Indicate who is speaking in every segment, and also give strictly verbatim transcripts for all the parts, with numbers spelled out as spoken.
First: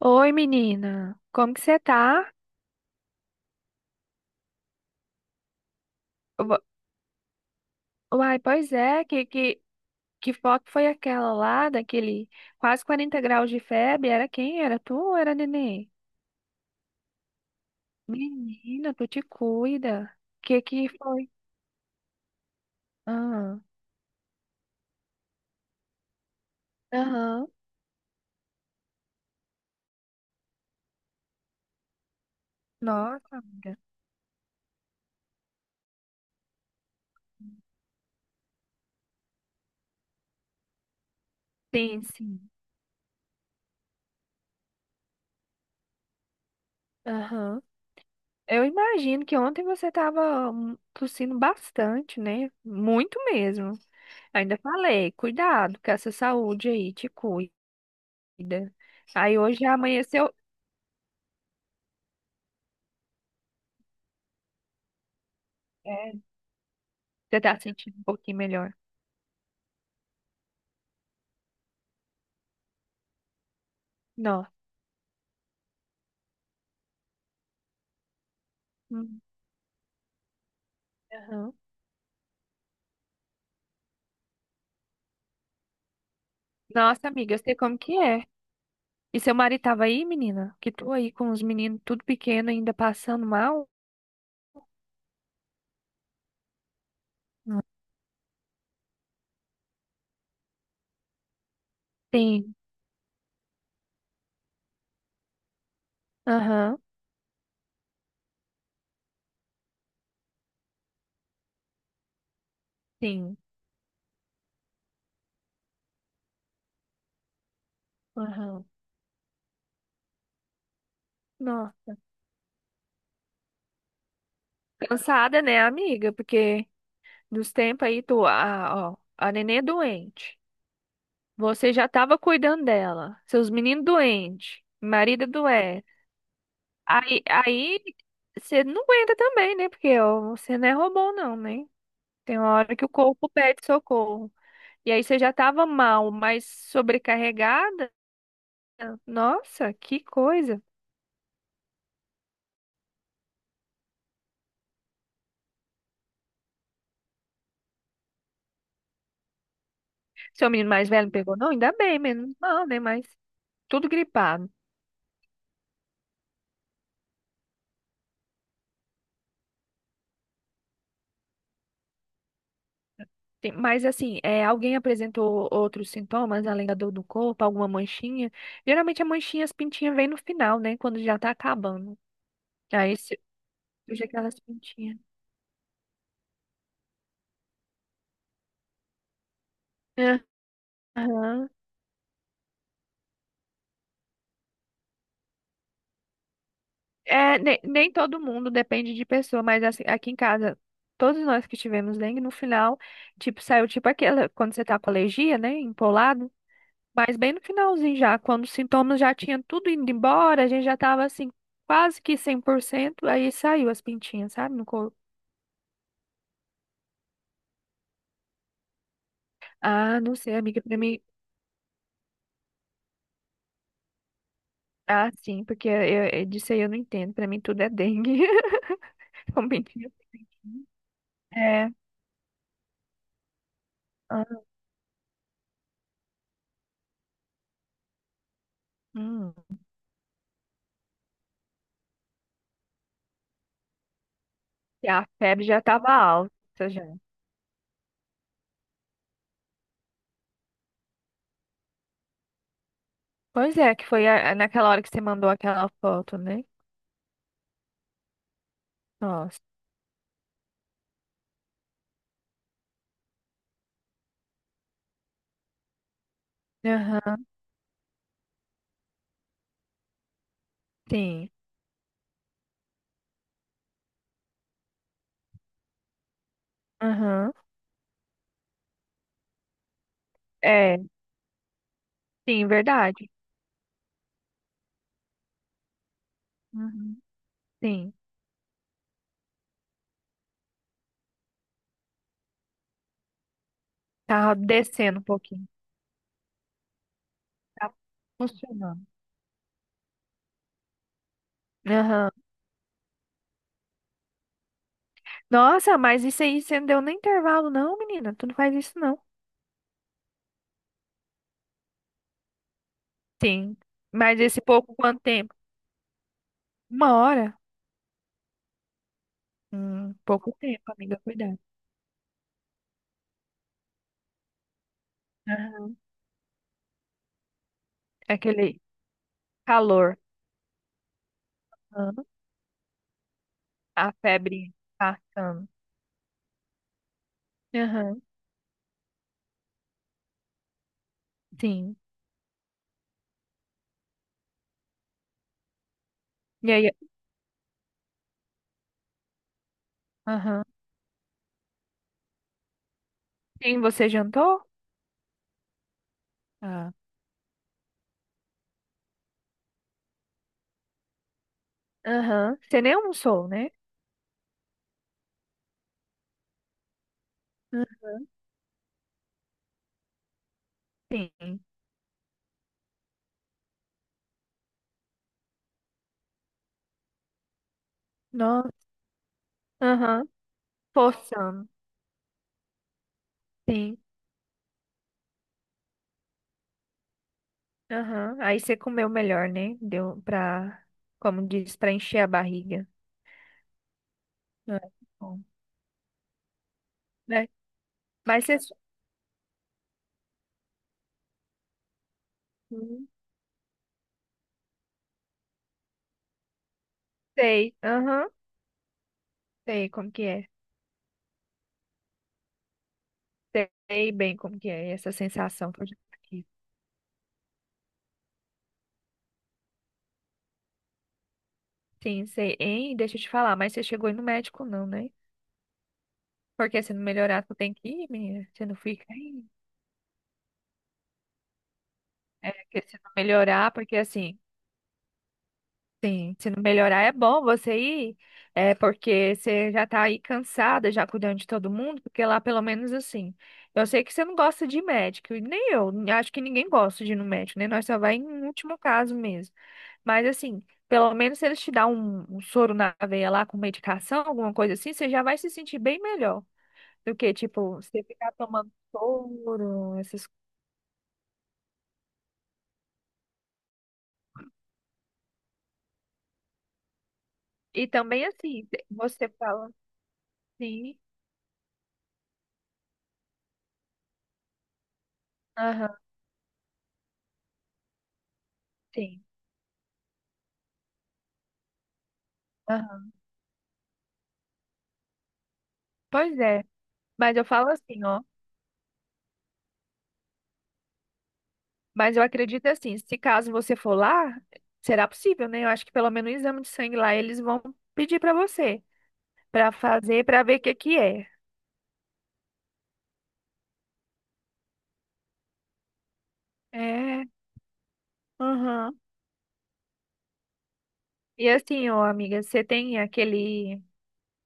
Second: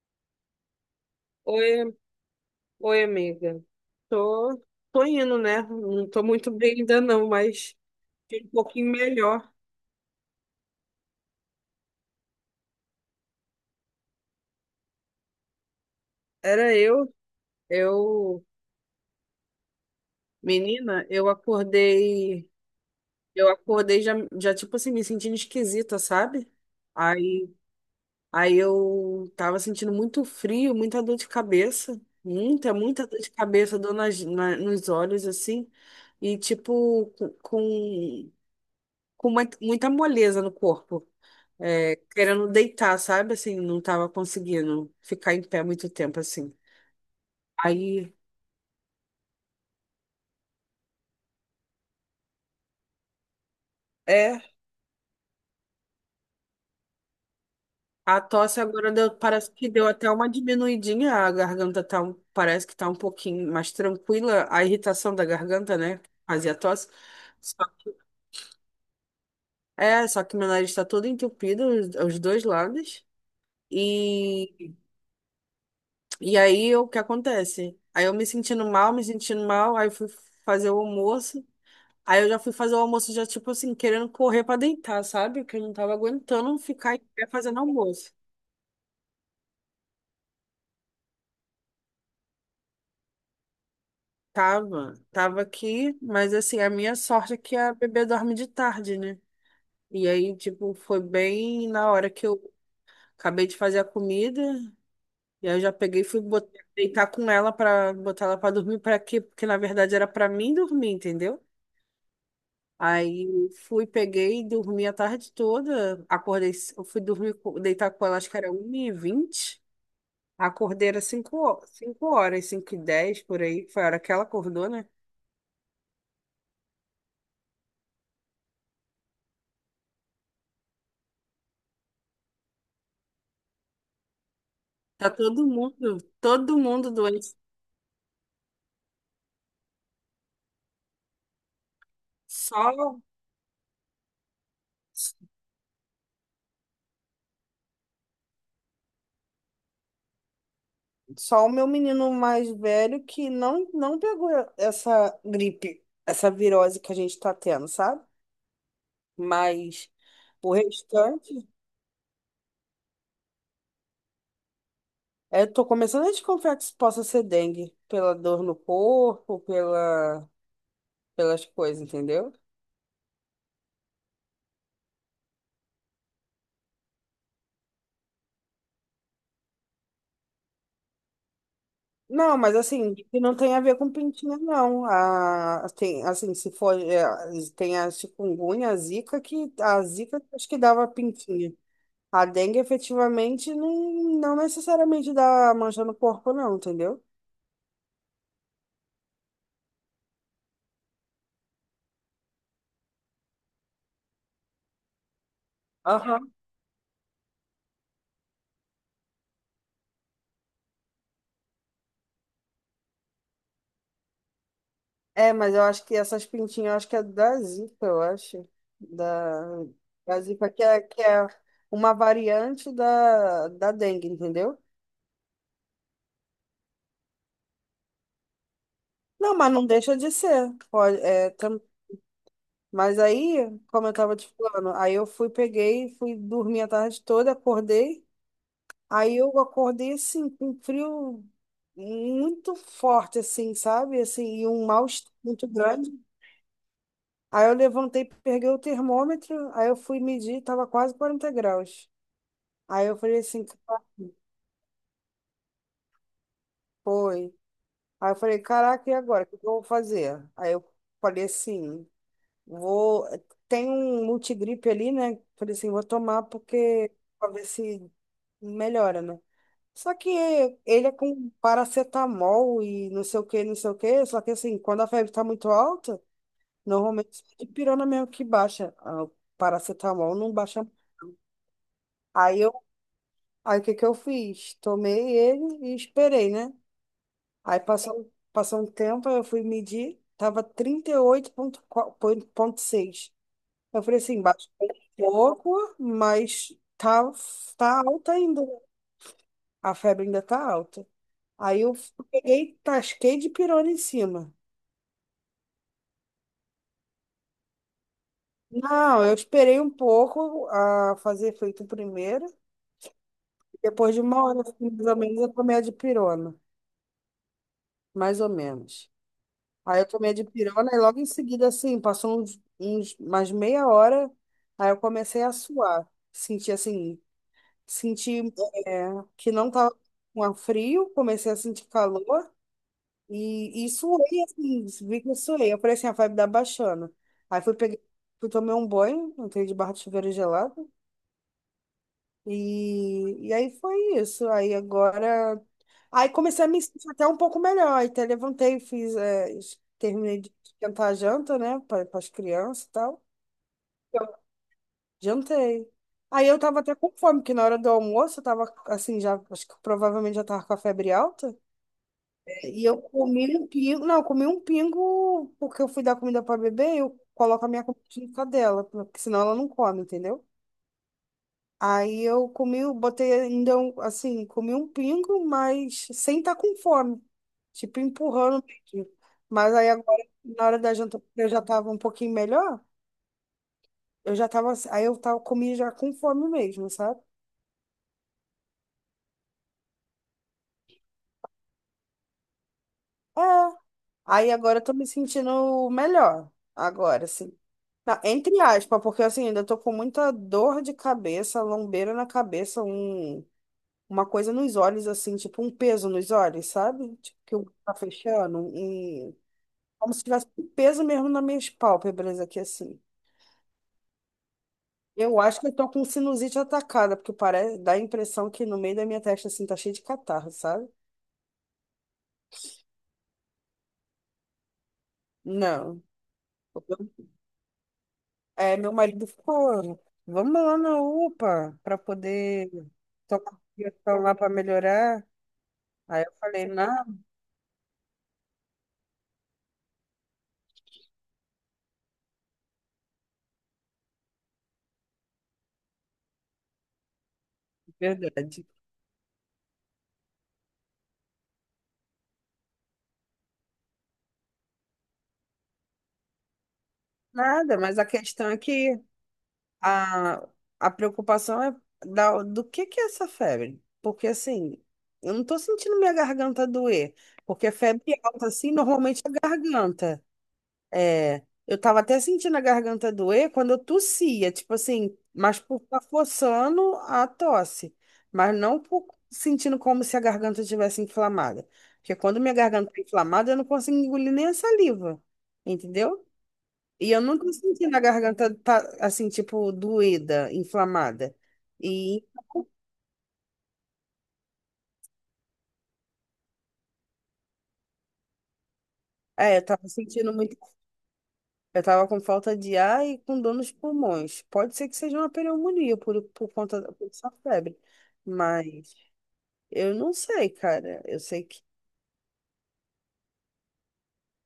Speaker 1: Oi, menina. Como que você
Speaker 2: Oi,
Speaker 1: tá?
Speaker 2: oi, amiga. Tô, tô indo, né? Não tô muito
Speaker 1: Ua-
Speaker 2: bem ainda não, mas
Speaker 1: Uai,
Speaker 2: fiquei um
Speaker 1: pois
Speaker 2: pouquinho
Speaker 1: é, que,
Speaker 2: melhor.
Speaker 1: que, que foto foi aquela lá, daquele quase quarenta graus de febre? Era quem? Era tu ou era neném?
Speaker 2: Era eu, eu,
Speaker 1: Menina, tu te cuida. Que que
Speaker 2: menina,
Speaker 1: foi?
Speaker 2: eu acordei, eu
Speaker 1: Ah,
Speaker 2: acordei já, já tipo assim, me sentindo esquisita, sabe?
Speaker 1: aham.
Speaker 2: Aí, aí eu tava sentindo muito frio, muita dor de cabeça, muita, muita dor
Speaker 1: Nossa,
Speaker 2: de
Speaker 1: amiga.
Speaker 2: cabeça, dor nas, na- nos olhos, assim, e tipo, com, com com uma- muita moleza no corpo. É,
Speaker 1: Sim,
Speaker 2: querendo
Speaker 1: sim.
Speaker 2: deitar, sabe? Assim, não tava conseguindo ficar em pé muito tempo, assim.
Speaker 1: Aham.
Speaker 2: Aí,
Speaker 1: Eu imagino que ontem você tava hum, tossindo bastante, né? Muito mesmo.
Speaker 2: é,
Speaker 1: Ainda falei, cuidado com essa saúde aí, te cuida.
Speaker 2: a tosse agora deu-
Speaker 1: Aí
Speaker 2: parece
Speaker 1: hoje
Speaker 2: que
Speaker 1: já
Speaker 2: deu até uma
Speaker 1: amanheceu,
Speaker 2: diminuidinha, a garganta tá, um- parece que tá um pouquinho mais tranquila, a irritação da garganta, né?
Speaker 1: é,
Speaker 2: Fazia tosse.
Speaker 1: você tá
Speaker 2: Só-
Speaker 1: sentindo um pouquinho melhor.
Speaker 2: é, só que meu nariz está todo entupido, os, os dois lados.
Speaker 1: Nossa.
Speaker 2: E, e aí, o que acontece? Aí eu me sentindo mal, me
Speaker 1: Hum,
Speaker 2: sentindo mal, aí fui fazer o almoço.
Speaker 1: aham.
Speaker 2: Aí eu já fui fazer o almoço, já, tipo assim, querendo correr pra deitar, sabe? Porque eu não tava aguentando ficar em
Speaker 1: Nossa,
Speaker 2: pé
Speaker 1: amiga, eu sei
Speaker 2: fazendo
Speaker 1: como que
Speaker 2: almoço.
Speaker 1: é. E seu marido tava aí, menina? Que tu aí com os meninos tudo pequeno ainda passando mal?
Speaker 2: Tava, tava aqui, mas assim, a minha sorte é que a bebê dorme de tarde, né? E aí, tipo, foi bem na hora que eu
Speaker 1: Sim,
Speaker 2: acabei de fazer a comida, e aí eu já peguei e fui bot-
Speaker 1: aham,
Speaker 2: deitar com ela pra botar ela pra dormir, pra quê? Porque na verdade era pra mim dormir, entendeu?
Speaker 1: sim,
Speaker 2: Aí fui, peguei e dormi a tarde toda, acordei, c- eu fui dormir, co- deitar com ela, acho que era
Speaker 1: aham.
Speaker 2: uma e vinte. Acordei era cinco horas,
Speaker 1: Nossa.
Speaker 2: cinco horas, cinco e dez por aí, foi a hora que ela acordou, né?
Speaker 1: Cansada, né, amiga? Porque nos tempos aí, tu, a, ó, a nenê doente. Você já tava cuidando dela. Seus meninos doentes.
Speaker 2: Tá
Speaker 1: Marido
Speaker 2: todo
Speaker 1: doente.
Speaker 2: mundo, todo mundo
Speaker 1: Aí,
Speaker 2: doente.
Speaker 1: aí você não aguenta também, né? Porque ó, você não é robô, não, né? Tem uma hora que o
Speaker 2: Só,
Speaker 1: corpo pede socorro. E aí você já estava mal, mas sobrecarregada? Nossa, que coisa.
Speaker 2: só o meu menino mais velho que não, não pegou essa gripe, essa virose que a gente tá tendo, sabe? Mas
Speaker 1: Seu
Speaker 2: o
Speaker 1: menino mais velho não pegou,
Speaker 2: restante,
Speaker 1: não? Ainda bem, menos mal, né? Mas tudo gripado.
Speaker 2: é, eu tô começando a desconfiar que isso possa ser dengue, pela dor no corpo, pela, pelas coisas, entendeu?
Speaker 1: Tem- Mas assim, é, alguém apresentou outros sintomas além da dor do corpo, alguma manchinha? Geralmente a manchinha, as pintinhas vêm no final, né? Quando já tá acabando.
Speaker 2: Não, mas assim,
Speaker 1: Aí
Speaker 2: que
Speaker 1: se-
Speaker 2: não tem a ver com
Speaker 1: surge
Speaker 2: pintinha,
Speaker 1: aquelas
Speaker 2: não.
Speaker 1: pintinhas.
Speaker 2: A, tem, assim, se for, é, tem a chikungunya, a zika, que a zika acho que dava
Speaker 1: Aham.
Speaker 2: pintinha. A dengue efetivamente não, não necessariamente dá mancha no corpo, não, entendeu?
Speaker 1: É, nem, nem todo mundo depende de pessoa, mas assim, aqui em casa, todos nós que tivemos dengue, no final, tipo, saiu tipo aquela, quando você tá com alergia, né,
Speaker 2: Aham.
Speaker 1: empolado, mas bem no finalzinho já, quando os sintomas já tinham tudo indo embora, a gente já tava assim, quase que cem por cento aí saiu as pintinhas, sabe, no corpo.
Speaker 2: É, mas eu acho que essas pintinhas, eu acho que é da zika, eu acho. Da,
Speaker 1: Ah, não
Speaker 2: da
Speaker 1: sei,
Speaker 2: zika, que
Speaker 1: amiga, pra
Speaker 2: é,
Speaker 1: mim,
Speaker 2: que é uma variante da, da dengue, entendeu?
Speaker 1: ah, sim, porque eu, eu, disso aí eu não entendo, pra mim tudo é dengue,
Speaker 2: Não,
Speaker 1: com
Speaker 2: mas não
Speaker 1: pintinha.
Speaker 2: deixa de ser. Pode, é, tam-
Speaker 1: É,
Speaker 2: Mas aí, como eu tava te
Speaker 1: ah,
Speaker 2: falando, aí eu fui, peguei, fui dormir a tarde toda, acordei. Aí
Speaker 1: hum,
Speaker 2: eu acordei assim, com um frio muito forte, assim, sabe? Assim, e um
Speaker 1: e a
Speaker 2: mal-estar
Speaker 1: febre
Speaker 2: muito
Speaker 1: já tava
Speaker 2: grande.
Speaker 1: alta, já.
Speaker 2: Aí eu levantei, peguei o termômetro, aí eu fui medir, tava quase quarenta graus. Aí eu falei assim,
Speaker 1: Pois é, que foi
Speaker 2: caraca,
Speaker 1: a- naquela hora que você mandou aquela foto, né?
Speaker 2: foi. Aí eu falei, caraca, e agora? O que
Speaker 1: Nossa.
Speaker 2: que eu vou fazer? Aí eu falei assim. Vou, tem um multigripe ali, né? Falei assim, vou tomar porque
Speaker 1: Aham,
Speaker 2: pra ver se melhora, né? Só que ele é com
Speaker 1: sim.
Speaker 2: paracetamol e não sei o que, não sei o que. Só que assim, quando a febre tá muito alta, normalmente
Speaker 1: Aham.
Speaker 2: é dipirona mesmo que baixa. Ah, o paracetamol não baixa.
Speaker 1: É,
Speaker 2: Aí
Speaker 1: sim,
Speaker 2: eu,
Speaker 1: verdade.
Speaker 2: aí o que que eu fiz? Tomei ele e esperei, né?
Speaker 1: Uhum.
Speaker 2: Aí
Speaker 1: Sim.
Speaker 2: passou, passou um tempo, aí eu fui medir, tava trinta e oito vírgula seis. Eu falei assim,
Speaker 1: Tava
Speaker 2: baixou um
Speaker 1: descendo um pouquinho.
Speaker 2: pouco, mas tá,
Speaker 1: Tá
Speaker 2: tá alta ainda, né?
Speaker 1: funcionando.
Speaker 2: A febre ainda tá alta. Aí eu
Speaker 1: Aham.
Speaker 2: peguei, tasquei de pirona em cima.
Speaker 1: Nossa, mas isso aí você não deu nem intervalo, não, menina. Tu não faz isso, não.
Speaker 2: Não, eu esperei um pouco a fazer efeito primeiro.
Speaker 1: Sim.
Speaker 2: Depois de
Speaker 1: Mas
Speaker 2: uma
Speaker 1: esse
Speaker 2: hora, assim,
Speaker 1: pouco,
Speaker 2: mais ou
Speaker 1: quanto
Speaker 2: menos, eu
Speaker 1: tempo?
Speaker 2: tomei a dipirona.
Speaker 1: Uma hora?
Speaker 2: Mais ou menos. Aí eu
Speaker 1: Hum,
Speaker 2: tomei a
Speaker 1: pouco
Speaker 2: dipirona
Speaker 1: tempo,
Speaker 2: e
Speaker 1: amiga,
Speaker 2: logo em
Speaker 1: cuidado.
Speaker 2: seguida, assim, passou uns, uns mais meia hora, aí eu comecei a
Speaker 1: Aham.
Speaker 2: suar. Senti, assim, Senti,
Speaker 1: Aquele
Speaker 2: é, que não tava
Speaker 1: calor.
Speaker 2: com a frio, comecei a sentir
Speaker 1: Aham.
Speaker 2: calor e, e
Speaker 1: A
Speaker 2: suei,
Speaker 1: febre
Speaker 2: assim, vi que eu
Speaker 1: passando.
Speaker 2: suei. Eu falei assim, a vibe da baixando. Aí fui peguei,
Speaker 1: Aham.
Speaker 2: fui tomei um banho, entrei de barra de chuveiro gelado
Speaker 1: Sim.
Speaker 2: e, e aí foi isso. Aí agora, aí comecei a
Speaker 1: E
Speaker 2: me
Speaker 1: aí,
Speaker 2: sentir até um pouco melhor. Aí até levantei, fiz, é, es- terminei de
Speaker 1: aham.
Speaker 2: esquentar a janta, né, para as crianças e tal.
Speaker 1: Sim, você jantou?
Speaker 2: Jantei. Aí eu tava
Speaker 1: Ah.
Speaker 2: até com fome, porque na hora do almoço eu tava assim, já, acho que provavelmente já tava com a febre alta.
Speaker 1: Aham. Você
Speaker 2: E
Speaker 1: nem
Speaker 2: eu
Speaker 1: almoçou,
Speaker 2: comi um
Speaker 1: né?
Speaker 2: pingo, não, eu comi um pingo, porque eu fui dar comida pra bebê, eu coloco a minha
Speaker 1: Hum,
Speaker 2: comida junto dela, porque senão ela não come, entendeu?
Speaker 1: sim.
Speaker 2: Aí eu comi, eu botei ainda um, assim, comi um pingo, mas sem estar com fome, tipo empurrando
Speaker 1: Nossa.
Speaker 2: mesmo. Mas aí agora,
Speaker 1: Aham.
Speaker 2: na hora da janta, eu já
Speaker 1: Forçando.
Speaker 2: tava um pouquinho melhor,
Speaker 1: Sim.
Speaker 2: eu já tava, aí eu tava, comi já com fome mesmo, sabe?
Speaker 1: Aham. Aí você comeu melhor, né? Deu pra, como diz, pra encher a barriga.
Speaker 2: É. Aí agora
Speaker 1: Ah,
Speaker 2: eu tô me
Speaker 1: que bom.
Speaker 2: sentindo melhor. Agora,
Speaker 1: Né?
Speaker 2: assim. Na-
Speaker 1: Mas você.
Speaker 2: entre aspas, porque assim, ainda tô com muita dor de cabeça, lombeira na cabeça,
Speaker 1: Hum,
Speaker 2: um, uma coisa nos olhos, assim, tipo um peso nos olhos, sabe? Tipo, que o
Speaker 1: Sei.
Speaker 2: tá
Speaker 1: Aham.
Speaker 2: fechando. Um- um,
Speaker 1: Sei como
Speaker 2: como
Speaker 1: que
Speaker 2: se tivesse
Speaker 1: é.
Speaker 2: um peso mesmo nas minhas pálpebras aqui, assim.
Speaker 1: Sei bem como que é essa
Speaker 2: Eu acho que
Speaker 1: sensação
Speaker 2: eu
Speaker 1: que eu
Speaker 2: tô
Speaker 1: já
Speaker 2: com
Speaker 1: tive.
Speaker 2: sinusite atacada, porque parece, dá a impressão que no meio da minha testa, assim, tá cheio de catarro, sabe?
Speaker 1: Sim, sei. Hein? Deixa eu te falar, mas você chegou aí no médico não, né?
Speaker 2: Não.
Speaker 1: Porque se não melhorar, tu tem que ir, menina. Você não
Speaker 2: É, meu
Speaker 1: fica
Speaker 2: marido
Speaker 1: aí.
Speaker 2: ficou, vamos lá na UPA para
Speaker 1: É,
Speaker 2: poder
Speaker 1: porque se não
Speaker 2: tomar uma
Speaker 1: melhorar, porque
Speaker 2: injeção lá
Speaker 1: assim.
Speaker 2: para melhorar. Aí eu
Speaker 1: Sim, se não
Speaker 2: falei,
Speaker 1: melhorar é
Speaker 2: não,
Speaker 1: bom você ir, é porque você já tá aí cansada, já cuidando de todo mundo, porque lá pelo menos assim. Eu sei que você não gosta de médico, e nem eu, acho que ninguém gosta de ir no médico, né? Nós só vai em
Speaker 2: verdade.
Speaker 1: último caso mesmo. Mas assim, pelo menos se eles te dão um, um soro na veia lá com medicação, alguma coisa assim, você já vai se sentir bem melhor do que, tipo,
Speaker 2: Nada, mas
Speaker 1: você
Speaker 2: a
Speaker 1: ficar
Speaker 2: questão é
Speaker 1: tomando
Speaker 2: que
Speaker 1: soro, essas coisas.
Speaker 2: a, a preocupação é da, do que que é essa febre? Porque assim, eu não tô sentindo minha garganta doer, porque
Speaker 1: E
Speaker 2: febre
Speaker 1: também
Speaker 2: alta
Speaker 1: assim,
Speaker 2: assim normalmente
Speaker 1: você
Speaker 2: é
Speaker 1: fala
Speaker 2: garganta.
Speaker 1: sim,
Speaker 2: É, eu tava até sentindo a garganta doer quando eu tossia, tipo assim, mas por
Speaker 1: aham,
Speaker 2: estar forçando a tosse, mas não por
Speaker 1: sim,
Speaker 2: sentindo como se a garganta estivesse inflamada. Porque quando minha garganta tá
Speaker 1: aham.
Speaker 2: inflamada, eu não consigo engolir nem a saliva, entendeu?
Speaker 1: Pois é.
Speaker 2: E eu
Speaker 1: Mas eu
Speaker 2: nunca
Speaker 1: falo
Speaker 2: senti na
Speaker 1: assim, ó.
Speaker 2: garganta tá, assim, tipo, doída, inflamada.
Speaker 1: Mas eu
Speaker 2: E
Speaker 1: acredito assim, se caso você for lá, será possível, né? Eu acho que pelo menos o exame de sangue lá eles vão pedir pra você,
Speaker 2: é, eu
Speaker 1: pra
Speaker 2: tava
Speaker 1: fazer,
Speaker 2: sentindo
Speaker 1: pra
Speaker 2: muito.
Speaker 1: ver o que que é.
Speaker 2: Eu tava com falta de ar e com dor nos pulmões. Pode ser que seja uma pneumonia por, por, conta da por
Speaker 1: É.
Speaker 2: essa febre, mas.
Speaker 1: Aham.
Speaker 2: Eu não sei, cara. Eu sei
Speaker 1: E
Speaker 2: que
Speaker 1: assim, ó, amiga, você tem aquele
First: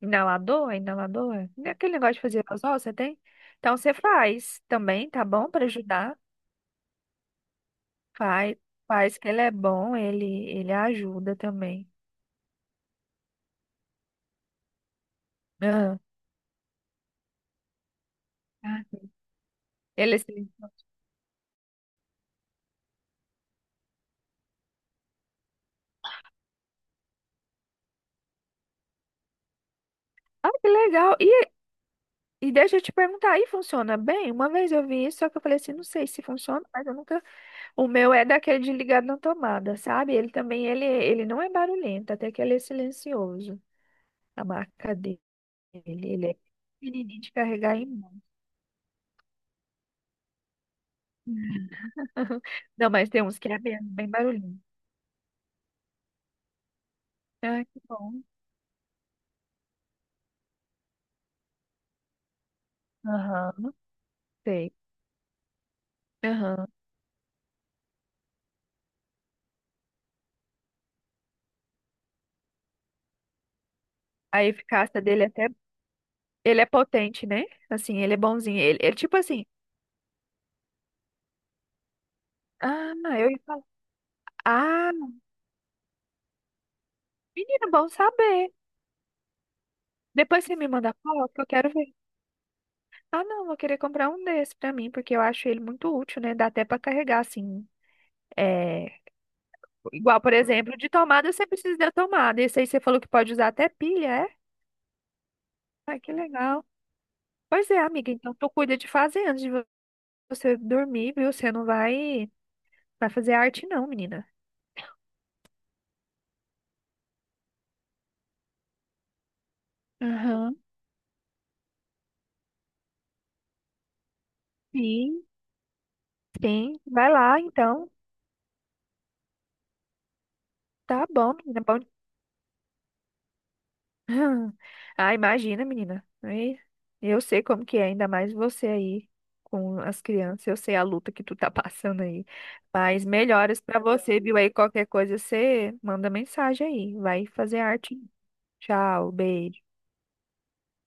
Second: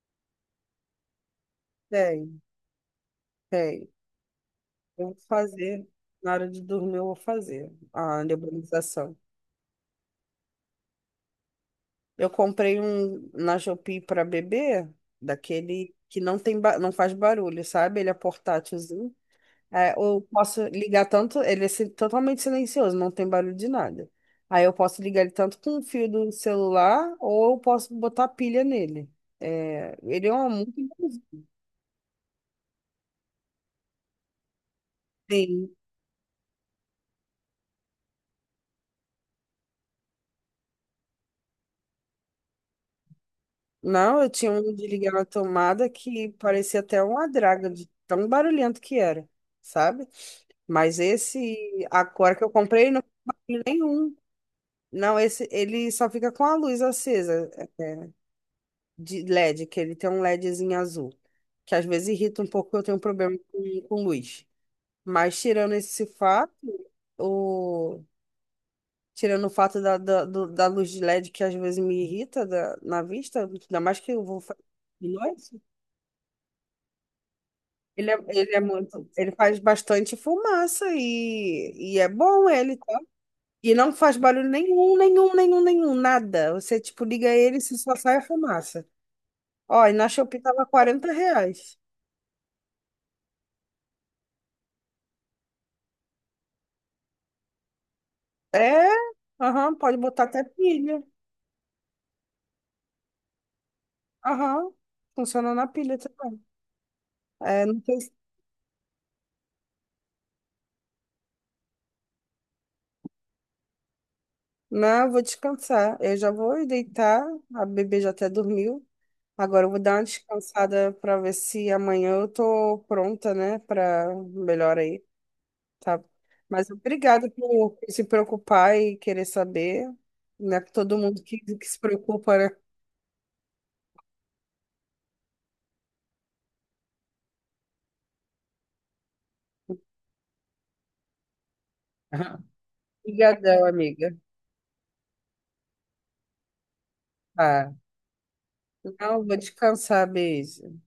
Speaker 1: inalador, é inalador, né, aquele negócio de fazer
Speaker 2: tem,
Speaker 1: aerosol, você tem? Então
Speaker 2: tem.
Speaker 1: você faz
Speaker 2: Eu
Speaker 1: também,
Speaker 2: vou
Speaker 1: tá bom? Pra
Speaker 2: fazer.
Speaker 1: ajudar.
Speaker 2: Na hora de dormir, eu vou fazer a
Speaker 1: Faz,
Speaker 2: nebulização.
Speaker 1: faz que ele é bom, ele ele ajuda também.
Speaker 2: Eu comprei um na Shopee para bebê, daquele
Speaker 1: Aham.
Speaker 2: que não tem, ba- não faz barulho, sabe? Ele é
Speaker 1: Ah,
Speaker 2: portátilzinho. É,
Speaker 1: ele
Speaker 2: eu
Speaker 1: assim,
Speaker 2: posso ligar tanto, ele é si- totalmente silencioso, não tem barulho de nada. Aí eu posso ligar ele tanto com o fio do celular, ou eu posso botar pilha nele. É, ele é um
Speaker 1: ah, que
Speaker 2: muito
Speaker 1: legal. E E deixa eu te perguntar, aí funciona bem? Uma vez eu vi isso, só que eu falei
Speaker 2: bonzinho.
Speaker 1: assim, não sei se funciona, mas eu nunca. O meu é daquele de ligado na tomada, sabe? Ele também, ele, ele não é barulhento, até que ele é silencioso,
Speaker 2: Não, eu
Speaker 1: a
Speaker 2: tinha um de
Speaker 1: marca
Speaker 2: ligar
Speaker 1: dele.
Speaker 2: na tomada
Speaker 1: Ele
Speaker 2: que
Speaker 1: é
Speaker 2: parecia até
Speaker 1: pequenininho
Speaker 2: uma
Speaker 1: de
Speaker 2: draga,
Speaker 1: carregar em
Speaker 2: de
Speaker 1: mão.
Speaker 2: tão barulhento que era, sabe? Mas esse agora que eu
Speaker 1: Não,
Speaker 2: comprei, não
Speaker 1: mas
Speaker 2: tem
Speaker 1: tem uns que é
Speaker 2: barulho
Speaker 1: bem, bem
Speaker 2: nenhum.
Speaker 1: barulhento.
Speaker 2: Não, esse ele só fica com a luz acesa,
Speaker 1: Ah, que
Speaker 2: é,
Speaker 1: bom.
Speaker 2: de LED, que ele tem um LEDzinho azul, que às vezes irrita um pouco, eu tenho um problema
Speaker 1: Aham,
Speaker 2: com, com luz.
Speaker 1: sei.
Speaker 2: Mas tirando esse fato,
Speaker 1: Aham.
Speaker 2: o tirando o fato da, da, do- da luz de LED que às vezes me irrita da- na vista, ainda mais que eu vou
Speaker 1: A
Speaker 2: fazer
Speaker 1: eficácia
Speaker 2: de
Speaker 1: dele é até,
Speaker 2: noite.
Speaker 1: ele é potente, né? Assim,
Speaker 2: Ele
Speaker 1: ele
Speaker 2: é,
Speaker 1: é
Speaker 2: ele é
Speaker 1: bonzinho. Ele, ele
Speaker 2: muito,
Speaker 1: tipo
Speaker 2: ele
Speaker 1: assim,
Speaker 2: faz bastante fumaça e, e é bom ele,
Speaker 1: ah,
Speaker 2: tá?
Speaker 1: eu ia falar,
Speaker 2: E não faz barulho
Speaker 1: ah,
Speaker 2: nenhum, nenhum, nenhum, nenhum, nada. Você, tipo, liga ele e
Speaker 1: menina, bom
Speaker 2: só sai a
Speaker 1: saber.
Speaker 2: fumaça. Ó, e na Shopee
Speaker 1: Depois você
Speaker 2: tava
Speaker 1: me manda
Speaker 2: quarenta
Speaker 1: foto, que eu quero
Speaker 2: reais.
Speaker 1: ver. Ah, não, vou querer comprar um desse pra mim, porque eu acho ele muito útil, né? Dá até pra carregar, assim.
Speaker 2: É,
Speaker 1: É.
Speaker 2: aham, pode
Speaker 1: Igual,
Speaker 2: botar
Speaker 1: por
Speaker 2: até
Speaker 1: exemplo, de
Speaker 2: pilha.
Speaker 1: tomada você precisa da tomada. Esse aí você falou que pode usar até pilha, é?
Speaker 2: Aham, funciona na pilha
Speaker 1: Ai, que
Speaker 2: também.
Speaker 1: legal.
Speaker 2: É,
Speaker 1: Pois é,
Speaker 2: não tem...
Speaker 1: amiga, então tu cuida de fazer antes de vo- você dormir, viu? Você não vai, vai, fazer arte, não, menina.
Speaker 2: Não, eu vou descansar. Eu já vou ir deitar, a bebê já até dormiu. Agora eu vou dar uma
Speaker 1: Aham.
Speaker 2: descansada para ver se amanhã eu tô pronta, né, para melhor aí.
Speaker 1: Sim.
Speaker 2: Tá. Mas
Speaker 1: Sim, vai
Speaker 2: obrigada
Speaker 1: lá,
Speaker 2: por
Speaker 1: então.
Speaker 2: se preocupar e querer saber. Não é todo
Speaker 1: Tá
Speaker 2: mundo
Speaker 1: bom,
Speaker 2: que,
Speaker 1: menina.
Speaker 2: que
Speaker 1: Bom
Speaker 2: se preocupa, né?
Speaker 1: ah, imagina, menina. Aí, eu sei como que é, ainda mais você aí com as crianças. Eu sei a luta que tu tá passando aí. Mas melhoras
Speaker 2: Obrigadão,
Speaker 1: pra
Speaker 2: amiga.
Speaker 1: você, viu? Aí qualquer coisa você manda mensagem aí. Vai fazer
Speaker 2: Tá.
Speaker 1: arte. Tchau,
Speaker 2: Não, vou
Speaker 1: beijo.
Speaker 2: descansar. Beijo.